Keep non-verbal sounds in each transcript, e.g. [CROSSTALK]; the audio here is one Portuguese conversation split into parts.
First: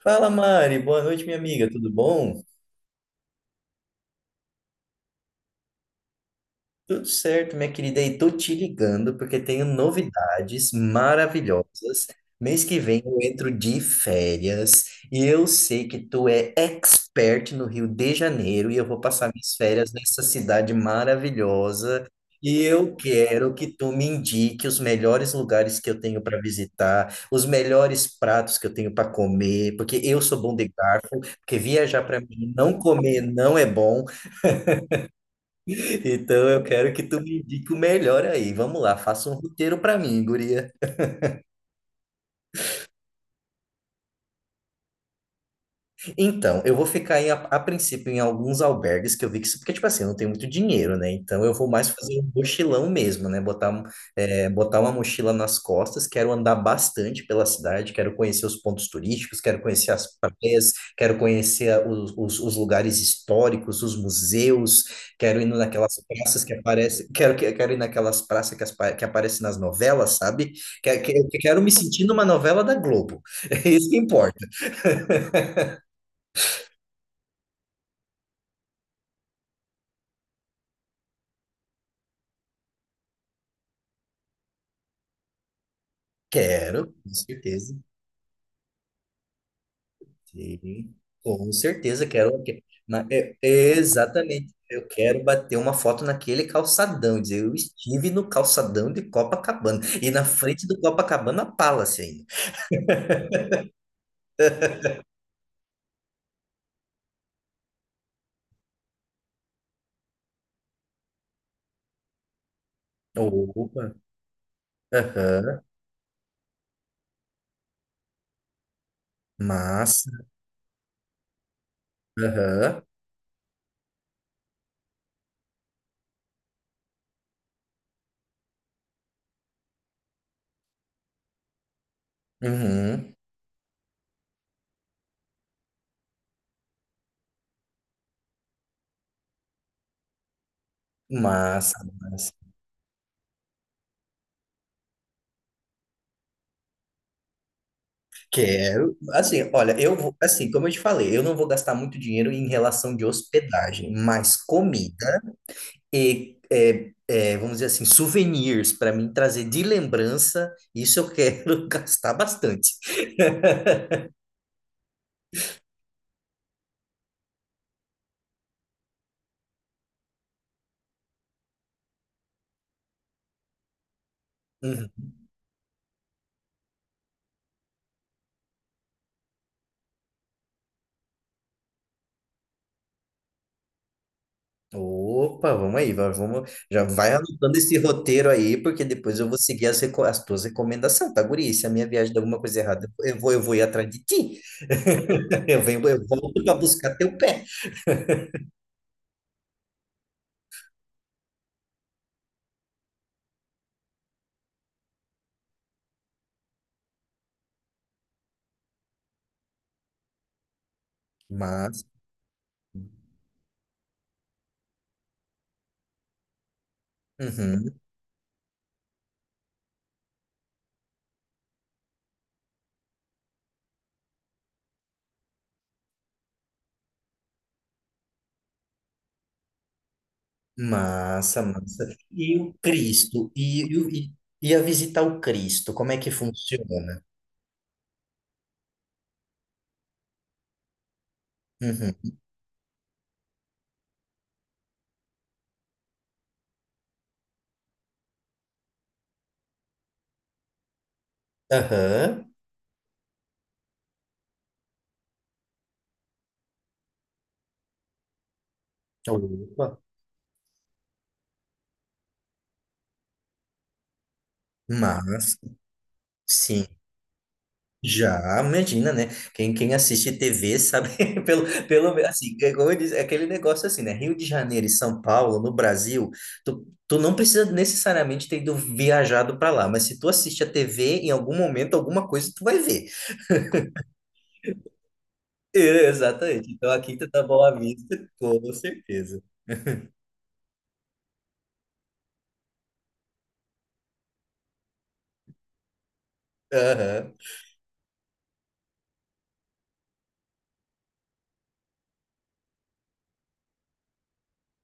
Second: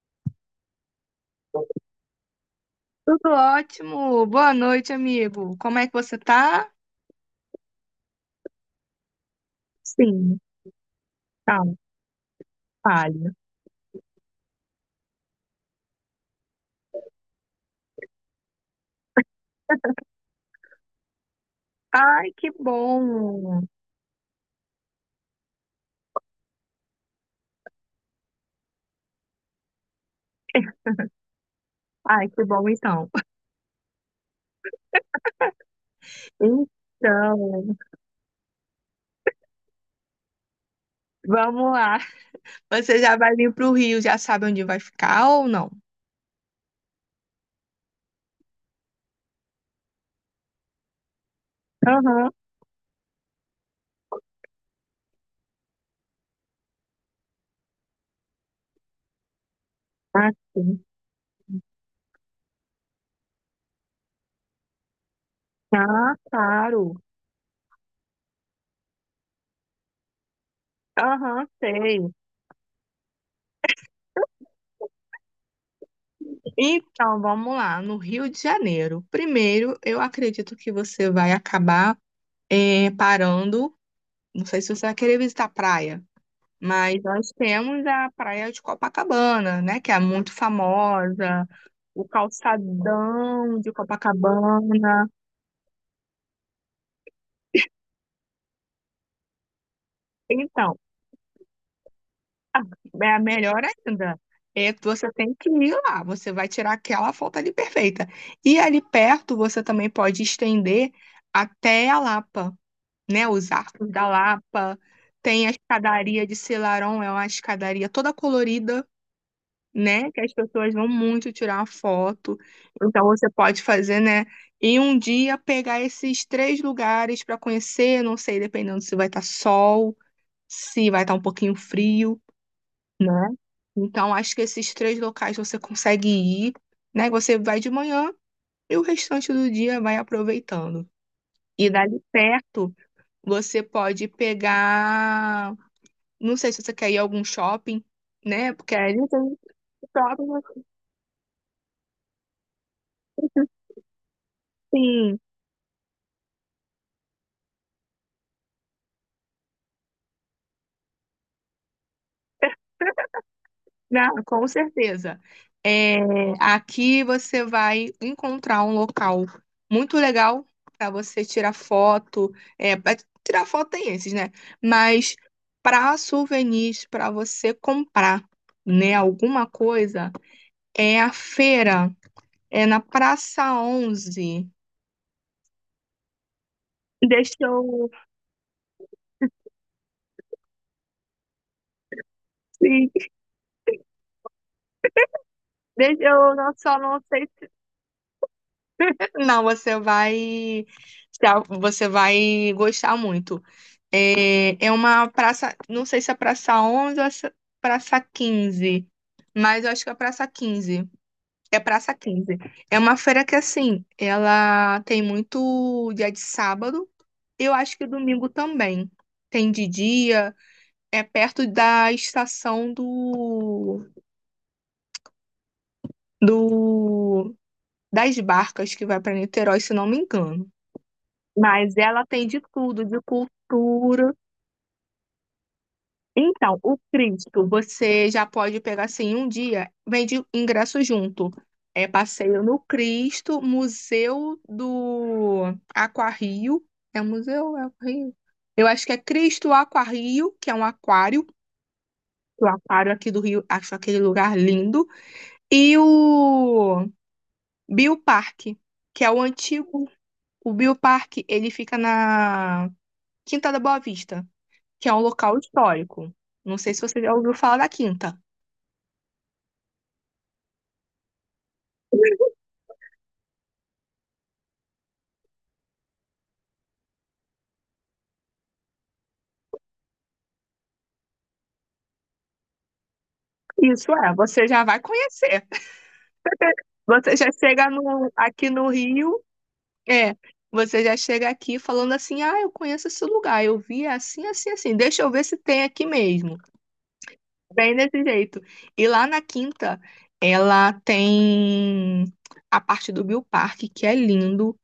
Fala, Mari. Boa noite, minha amiga. Tudo bom? Tudo ótimo. Boa noite, amigo. Como é que você tá? Tudo certo, minha querida. E tô te ligando porque tenho Sim, novidades calma, maravilhosas. Mês que vem eu fale. entro de férias e eu sei que tu é expert no Rio de Janeiro e eu vou passar minhas férias nessa cidade maravilhosa. Ai, que E eu quero bom! que tu me indique os melhores lugares que eu tenho para visitar, os melhores pratos que eu tenho para comer, porque eu sou bom de garfo, porque viajar para Ai, que mim bom, não então. comer não é bom. Então eu quero que tu me Então, indique o melhor aí. Vamos lá, faça um roteiro pra mim, guria. vamos lá. Você já vai vir pro Rio, já sabe onde vai ficar ou não? Então, eu vou ficar a princípio em alguns albergues que eu vi que porque, tipo assim, eu não tenho muito dinheiro, né? Então, eu vou mais fazer um Aham, mochilão mesmo, né? Botar uma mochila nas costas, quero andar bastante pela cidade, quero conhecer os pontos turísticos, quero conhecer as ah, praias, sim. quero conhecer os lugares históricos, os museus, quero ir naquelas Ah, praças que claro. aparecem, quero, quero ir naquelas praças que aparecem nas novelas, sabe? Aham, Quero me sei. sentir numa novela da Globo. [LAUGHS] É isso que importa. Então, vamos lá, no Rio de Janeiro. Primeiro, eu acredito que você vai acabar parando. Não sei se você vai querer visitar a praia. Quero, Mas com nós certeza. temos a Praia de Copacabana, né, que é muito Sim, famosa, com certeza o quero. Calçadão de Exatamente, eu Copacabana. quero bater uma foto naquele calçadão, dizer, eu estive no calçadão de Copacabana e na frente Então, do Copacabana Palace ainda. [LAUGHS] É a melhor ainda. É, que você tem que ir lá, você vai tirar aquela foto ali perfeita. E ali perto você também pode estender até a Lapa, né? Os Opa, arcos da Lapa. Tem a aham, escadaria de Selarón, é uma escadaria toda colorida, né? massa, Que as pessoas vão muito tirar foto. aham, Então você pode fazer, né? E um dia pegar esses três lugares para conhecer, não sei, dependendo se vai estar sol, se vai estar um pouquinho frio, uhum, né? Então acho que esses três locais você consegue ir, né? Você vai de manhã e o restante do dia vai aproveitando. E massa, dali massa. perto você pode pegar, não sei se você quer ir a algum shopping, né? Porque Quero, ali tem assim, olha, eu vou, assim, shopping como eu te falei, eu não vou gastar muito dinheiro em relação de hospedagem, mas assim. comida. E é, é, vamos dizer assim, souvenirs para mim trazer de lembrança, isso eu quero [LAUGHS] gastar bastante. Não, com certeza. É, aqui você vai encontrar um local muito legal para você tirar foto. É, pra tirar foto tem esses, né? Uhum. Mas para souvenirs, para você comprar, né, alguma coisa, é a feira, é na Praça 11. Opa, vamos aí, vamos, já vai Deixa anotando esse eu. roteiro aí, porque depois eu vou seguir as tuas recomendações, tá, guri? Se a minha viagem der alguma coisa errada, Sim, eu vou ir atrás de ti. [LAUGHS] Eu venho, eu deixa eu volto não, para só buscar não teu sei. pé. Não, você vai, tá? Você vai gostar muito. É, é uma praça, não sei se é Praça 11 ou é Praça 15, mas eu acho que é Praça 15. É Mas, Praça quinze. É uma feira que, assim, ela tem muito dia de sábado, eu acho uhum, que domingo também. Tem de dia, é perto da estação do das barcas que vai para Niterói, se não me engano. massa, Mas massa. ela tem E de o tudo, de Cristo, cultura. e a visitar o Cristo, como é que Então, o funciona? Cristo, você já pode pegar assim um dia, vende ingresso junto. É Uhum. passeio no Cristo, Museu do Aquarrio. É um museu? É Aquarrio? Eu acho que é Cristo Aquarrio, que é um aquário. Aham. O aquário aqui do Rio, acho aquele lugar lindo. E o Bioparque, que é o Opa. antigo. O Bioparque, ele fica na Quinta da Boa Vista, que é um local Mas, histórico. Não sim, sei se você já ouviu falar da Quinta. já imagina, né? Quem assiste TV sabe, [LAUGHS] pelo, pelo menos, assim, é como eu disse, é aquele negócio assim, né? Rio de Janeiro e São Paulo, no Brasil, tu não precisa necessariamente ter ido viajado para lá, mas se tu assiste a TV, em algum momento, alguma coisa tu vai ver. Isso é, você já vai conhecer. [LAUGHS] Exatamente. Então, aqui tu Você tá já Boa chega Vista, aqui com no certeza. Rio, é, você já chega aqui falando assim: ah, eu conheço esse lugar, eu vi assim, assim, assim, deixa eu ver se tem aqui mesmo. Aham, Bem desse jeito. E lá na Quinta, ela tem a parte do Bill Park, que é lindo.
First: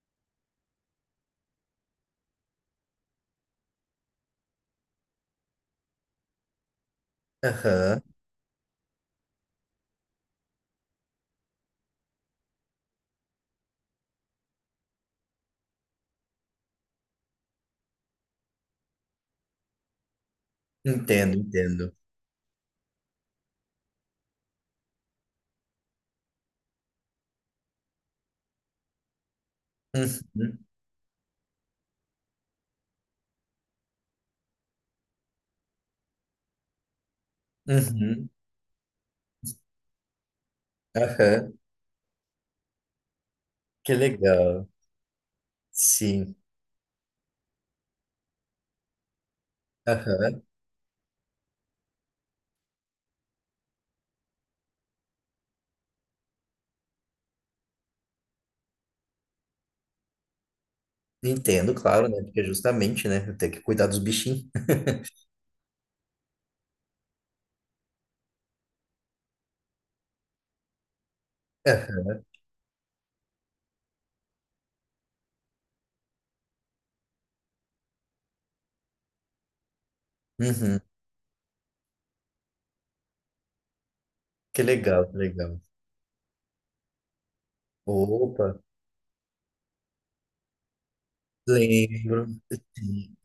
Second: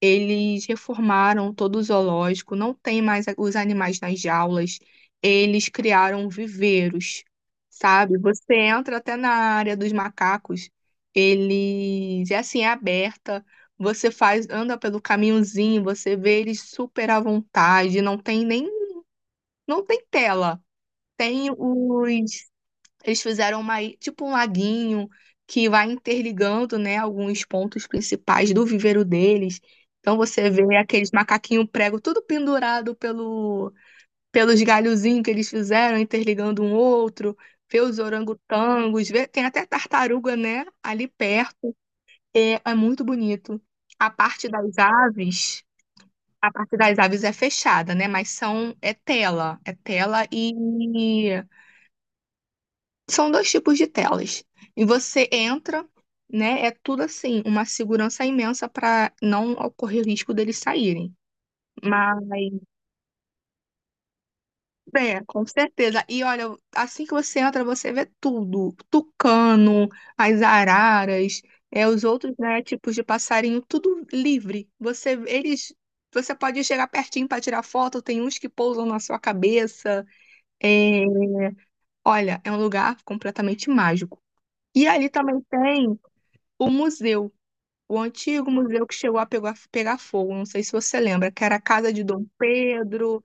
Eles reformaram todo o zoológico, não tem mais os animais nas jaulas. Eles criaram viveiros, aham. sabe? Você entra até na área dos macacos, eles é assim, é aberta. Você faz, anda pelo caminhozinho, você vê eles super à vontade, não tem nem, não tem tela. Entendo, Tem entendo. os Eles fizeram uma, tipo um laguinho que vai interligando, né, alguns pontos principais do viveiro deles. Então você Uhum, vê aqueles macaquinhos prego tudo pendurado pelos galhozinhos que eles fizeram, interligando um outro, vê os uhum, orangotangos, vê, tem até tartaruga, né, ali aham. perto. É, é muito bonito. Que A parte legal. das aves, Sim. a parte das aves é fechada, né, mas são é tela Aham, e são dois tipos de telas. E você entra, né? É tudo assim, uma segurança imensa para não ocorrer o risco deles saírem. entendo, claro, Mas, né? Porque justamente, né? Tem que cuidar dos bichinhos. [LAUGHS] Com certeza. E olha, assim que você entra, você vê tudo: tucano, as araras, os Aham, outros, né, tipos de passarinho, tudo livre. Você pode chegar pertinho para tirar foto, tem uns que pousam na sua cabeça. uhum. É, olha, é um lugar completamente mágico. Que E legal, ali que também legal. tem o museu, o Opa, antigo museu que chegou a pegar fogo, não sei se você lembra, que era a casa de Dom lembro. Pedro.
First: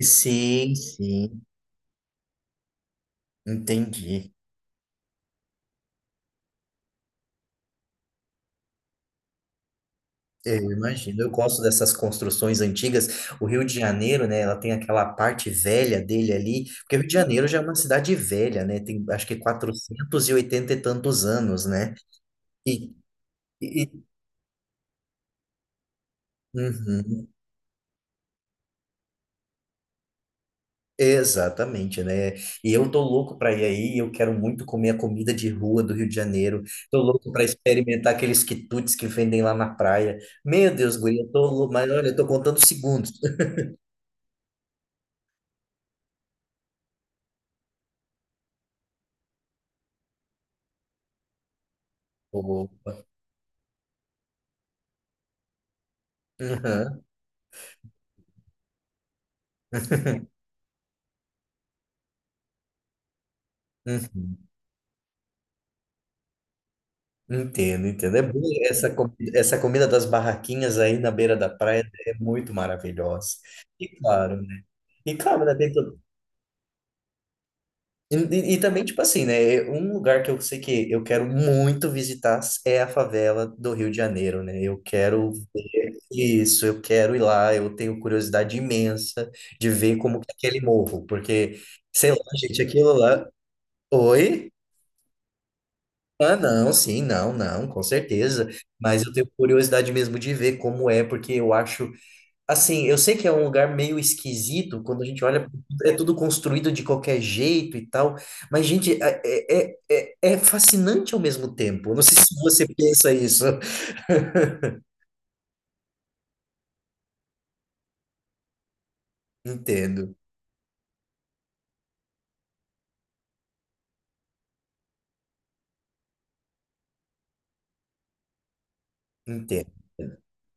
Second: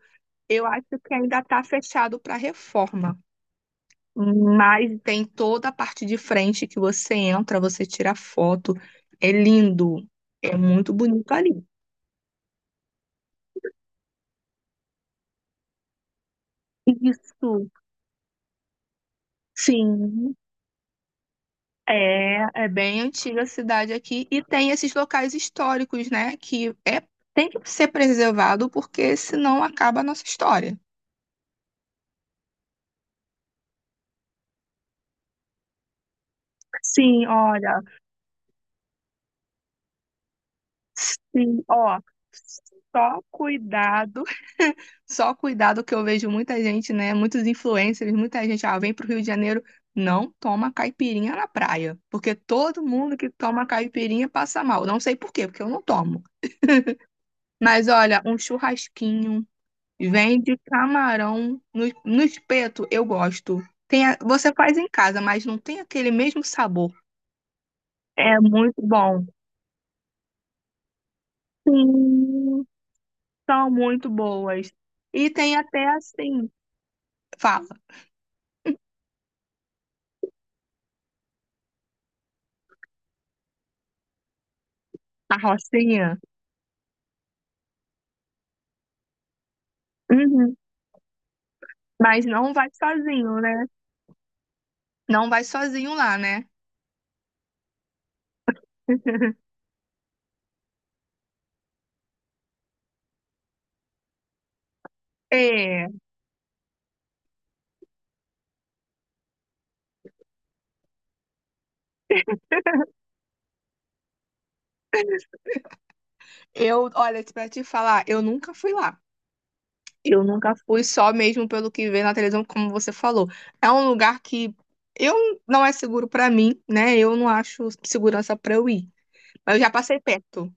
Eu Sim, sim, acho que ainda sim, está fechado para reforma, entendi. mas tem toda a parte de frente que você entra, você tira foto. É lindo, é É, eu muito imagino, eu bonito gosto ali. dessas construções antigas. O Rio de Janeiro, né? Ela tem aquela parte velha dele ali, porque o Rio de Janeiro já é Isso, uma cidade velha, né? Tem acho que sim. 480 e oitenta e tantos anos, né? É E, bem antiga a e, cidade aqui e tem esses locais históricos, né, uhum. tem que ser preservado porque senão acaba a nossa história. Exatamente, né? E eu tô louco para ir aí, eu quero muito comer a comida de rua do Rio de Janeiro. Tô Sim, louco para olha. experimentar aqueles quitutes que vendem lá na praia. Meu Deus, guria, eu tô Sim, louco, mas ó, olha, eu tô contando segundos. só [LAUGHS] cuidado, [LAUGHS] só cuidado que eu vejo muita gente, né? Muitos influencers, muita gente, ah, vem pro Rio de Janeiro, não toma caipirinha na praia, porque todo Opa. mundo que toma caipirinha passa mal. Não sei por quê, porque eu não tomo. Uhum, Mas olha, um churrasquinho, vende camarão no espeto, eu gosto. Uhum. Você faz em casa, mas não tem aquele mesmo sabor. Entendo, entendo. É É bom muito bom. essa comida das barraquinhas aí na beira da praia é muito Sim. maravilhosa. São E muito claro, né? boas. E E claro, né, tem tem até assim, fala, E, e também, tipo assim, né? Um lugar que eu sei que eu quero muito visitar é a favela do Rio de Janeiro, né? Eu quero a Rocinha. isso, eu quero ir lá, eu tenho curiosidade imensa de ver como que é Uhum. aquele morro, porque, sei lá, Mas não gente, vai aquilo lá. sozinho, né? Oi? Não vai sozinho lá, Ah, né? não, sim, não, não, com certeza. Mas eu tenho [LAUGHS] curiosidade mesmo de ver como é, porque eu acho. Assim, eu sei que é um lugar meio esquisito, quando a gente olha, É, é tudo construído de qualquer jeito e tal, mas, gente, é fascinante ao mesmo tempo. Eu não sei se você pensa isso. [LAUGHS] Olha, pra te falar, eu nunca fui lá. Entendo, Eu nunca fui só mesmo pelo que vê na televisão, como você falou. É um lugar que eu não é seguro pra mim, né? Eu não acho segurança pra eu ir. Mas eu já entendo. passei perto.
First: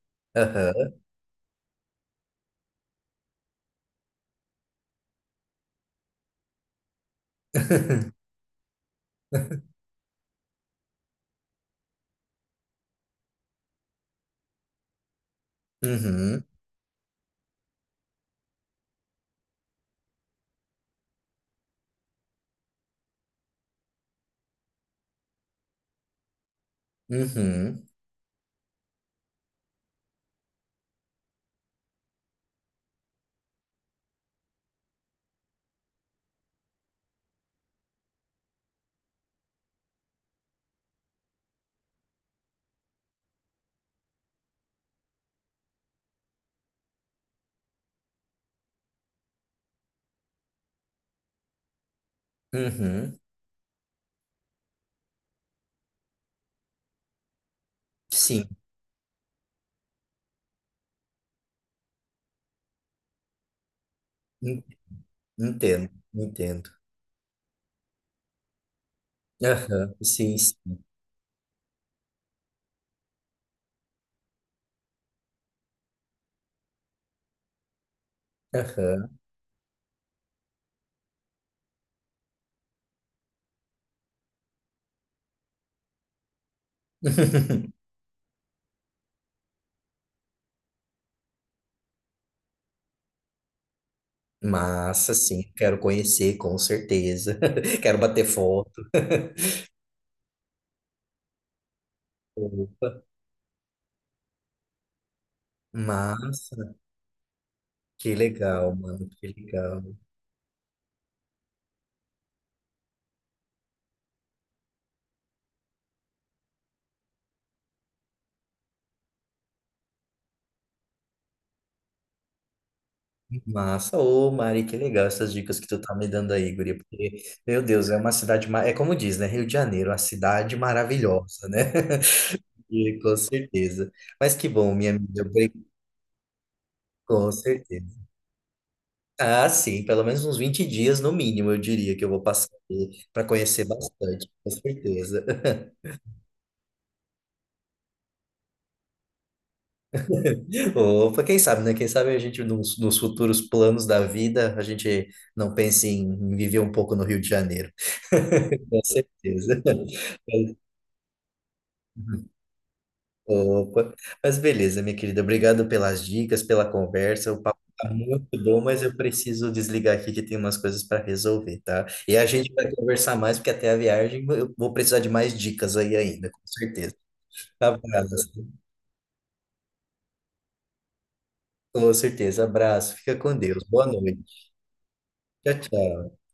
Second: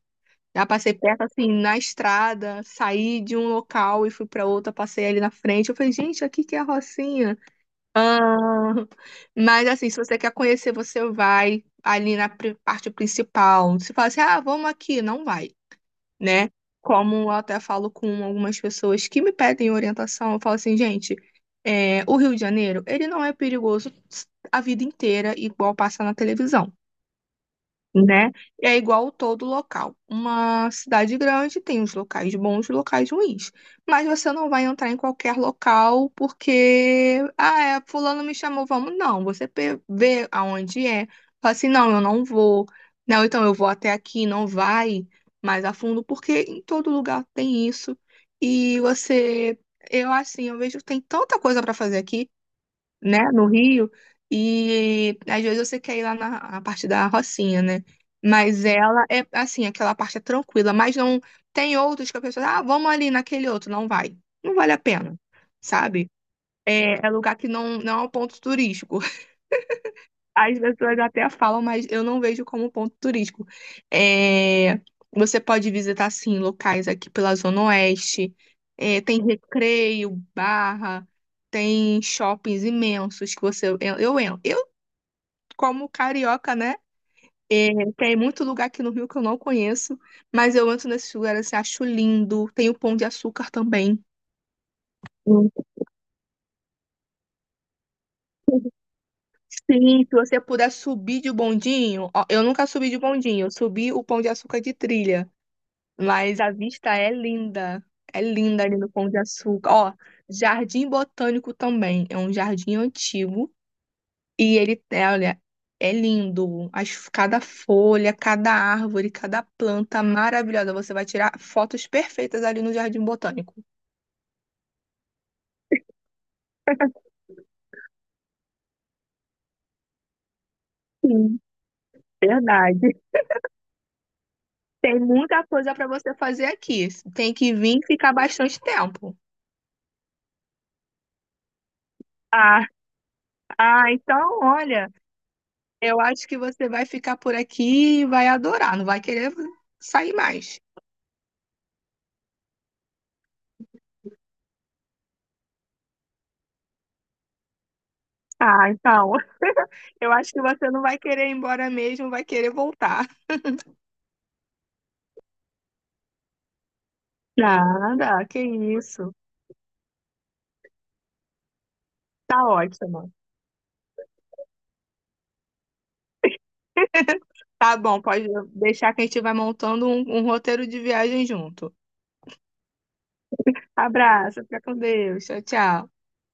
Já passei Aham. perto, assim, na estrada, saí de um local e fui para outro, passei ali na frente. Eu falei, gente, aqui que é a Rocinha. Ah, [LAUGHS] mas, assim, se você quer conhecer, você vai ali na parte principal. Se fala assim, ah, vamos aqui, não vai, Uhum, né? Como eu até falo com algumas pessoas que me pedem orientação, eu falo assim, gente, o Rio de Janeiro, ele não é perigoso a vida inteira, igual passa na televisão, uhum, né? É igual todo local. Uma cidade grande tem os locais bons e locais ruins. Mas você não vai entrar em qualquer local porque, ah, fulano me chamou, vamos. Não, você vê aonde é. Fala assim, não, eu não vou. Não, então eu vou até aqui, não vai mais a fundo, porque em todo lugar tem isso. E você, eu assim, eu vejo que tem tanta coisa para fazer aqui, uhum. né, no Rio, e às vezes você quer ir lá na a parte da Rocinha, né? Sim, Mas ela é assim, aquela parte é tranquila, mas não tem outros que a pessoa, ah, vamos ali naquele outro, não vai. Não en- vale a pena, entendo, sabe? entendo. É lugar que não é um ponto turístico. Aham, sim, As sim. pessoas até falam, mas eu não vejo como ponto turístico. É, você pode visitar, sim, locais aqui pela Zona Oeste. É, Aham. tem recreio, barra, tem shoppings imensos que você... Eu como carioca, né? É, [LAUGHS] tem muito lugar aqui no Rio que eu não conheço, mas eu entro nesses lugares assim, acho lindo. Tem o Pão de Açúcar também. Massa, sim, Hum. quero conhecer, com certeza. [LAUGHS] Quero bater foto. Sim, se você puder subir de bondinho, ó, eu nunca Opa, subi de bondinho, eu subi o Pão de Açúcar de trilha. Mas a massa. vista é linda. Que É linda legal, ali no mano, Pão de que Açúcar. legal. Ó, Jardim Botânico também. É um jardim antigo. E ele, olha, é lindo. Cada folha, cada árvore, cada planta maravilhosa. Você vai tirar fotos perfeitas ali no Jardim Botânico. Massa, ô Mari, que legal essas dicas que tu tá me dando aí, guria, porque, [LAUGHS] meu Deus, é uma cidade, ma- é como diz, né, Rio de Janeiro, uma cidade Sim, maravilhosa, né? [LAUGHS] verdade. E, com certeza. Mas que bom, minha Tem amiga, muita coisa para você fazer aqui. com Tem que vir e certeza. ficar bastante tempo. Ah, sim, pelo menos uns 20 dias no mínimo, eu diria que eu vou passar Ah, para conhecer ah, bastante, então, com olha. certeza. Eu acho que você vai ficar por aqui e vai adorar, não vai querer sair mais. Opa, quem sabe, né? Quem sabe a gente, nos futuros planos da vida, a gente não pense em viver um pouco no Rio de Janeiro. [LAUGHS] Ah, Com então. certeza. [LAUGHS] Eu acho que você não vai querer ir embora mesmo, vai querer voltar. Opa, mas beleza, minha querida. Obrigado pelas dicas, pela conversa. O papo tá Nada, muito que bom, mas eu isso. preciso desligar aqui que tem umas coisas para resolver, tá? E a Tá gente vai ótimo. conversar mais, porque até a viagem eu vou precisar de mais dicas aí ainda, com certeza. Tá bom, pode Abraço. deixar que a gente vai montando um roteiro de viagem junto. Com certeza. Abraço. Fica com Deus. Boa Abraço, noite. fica com Deus. Tchau, Tchau, tchau. tchau.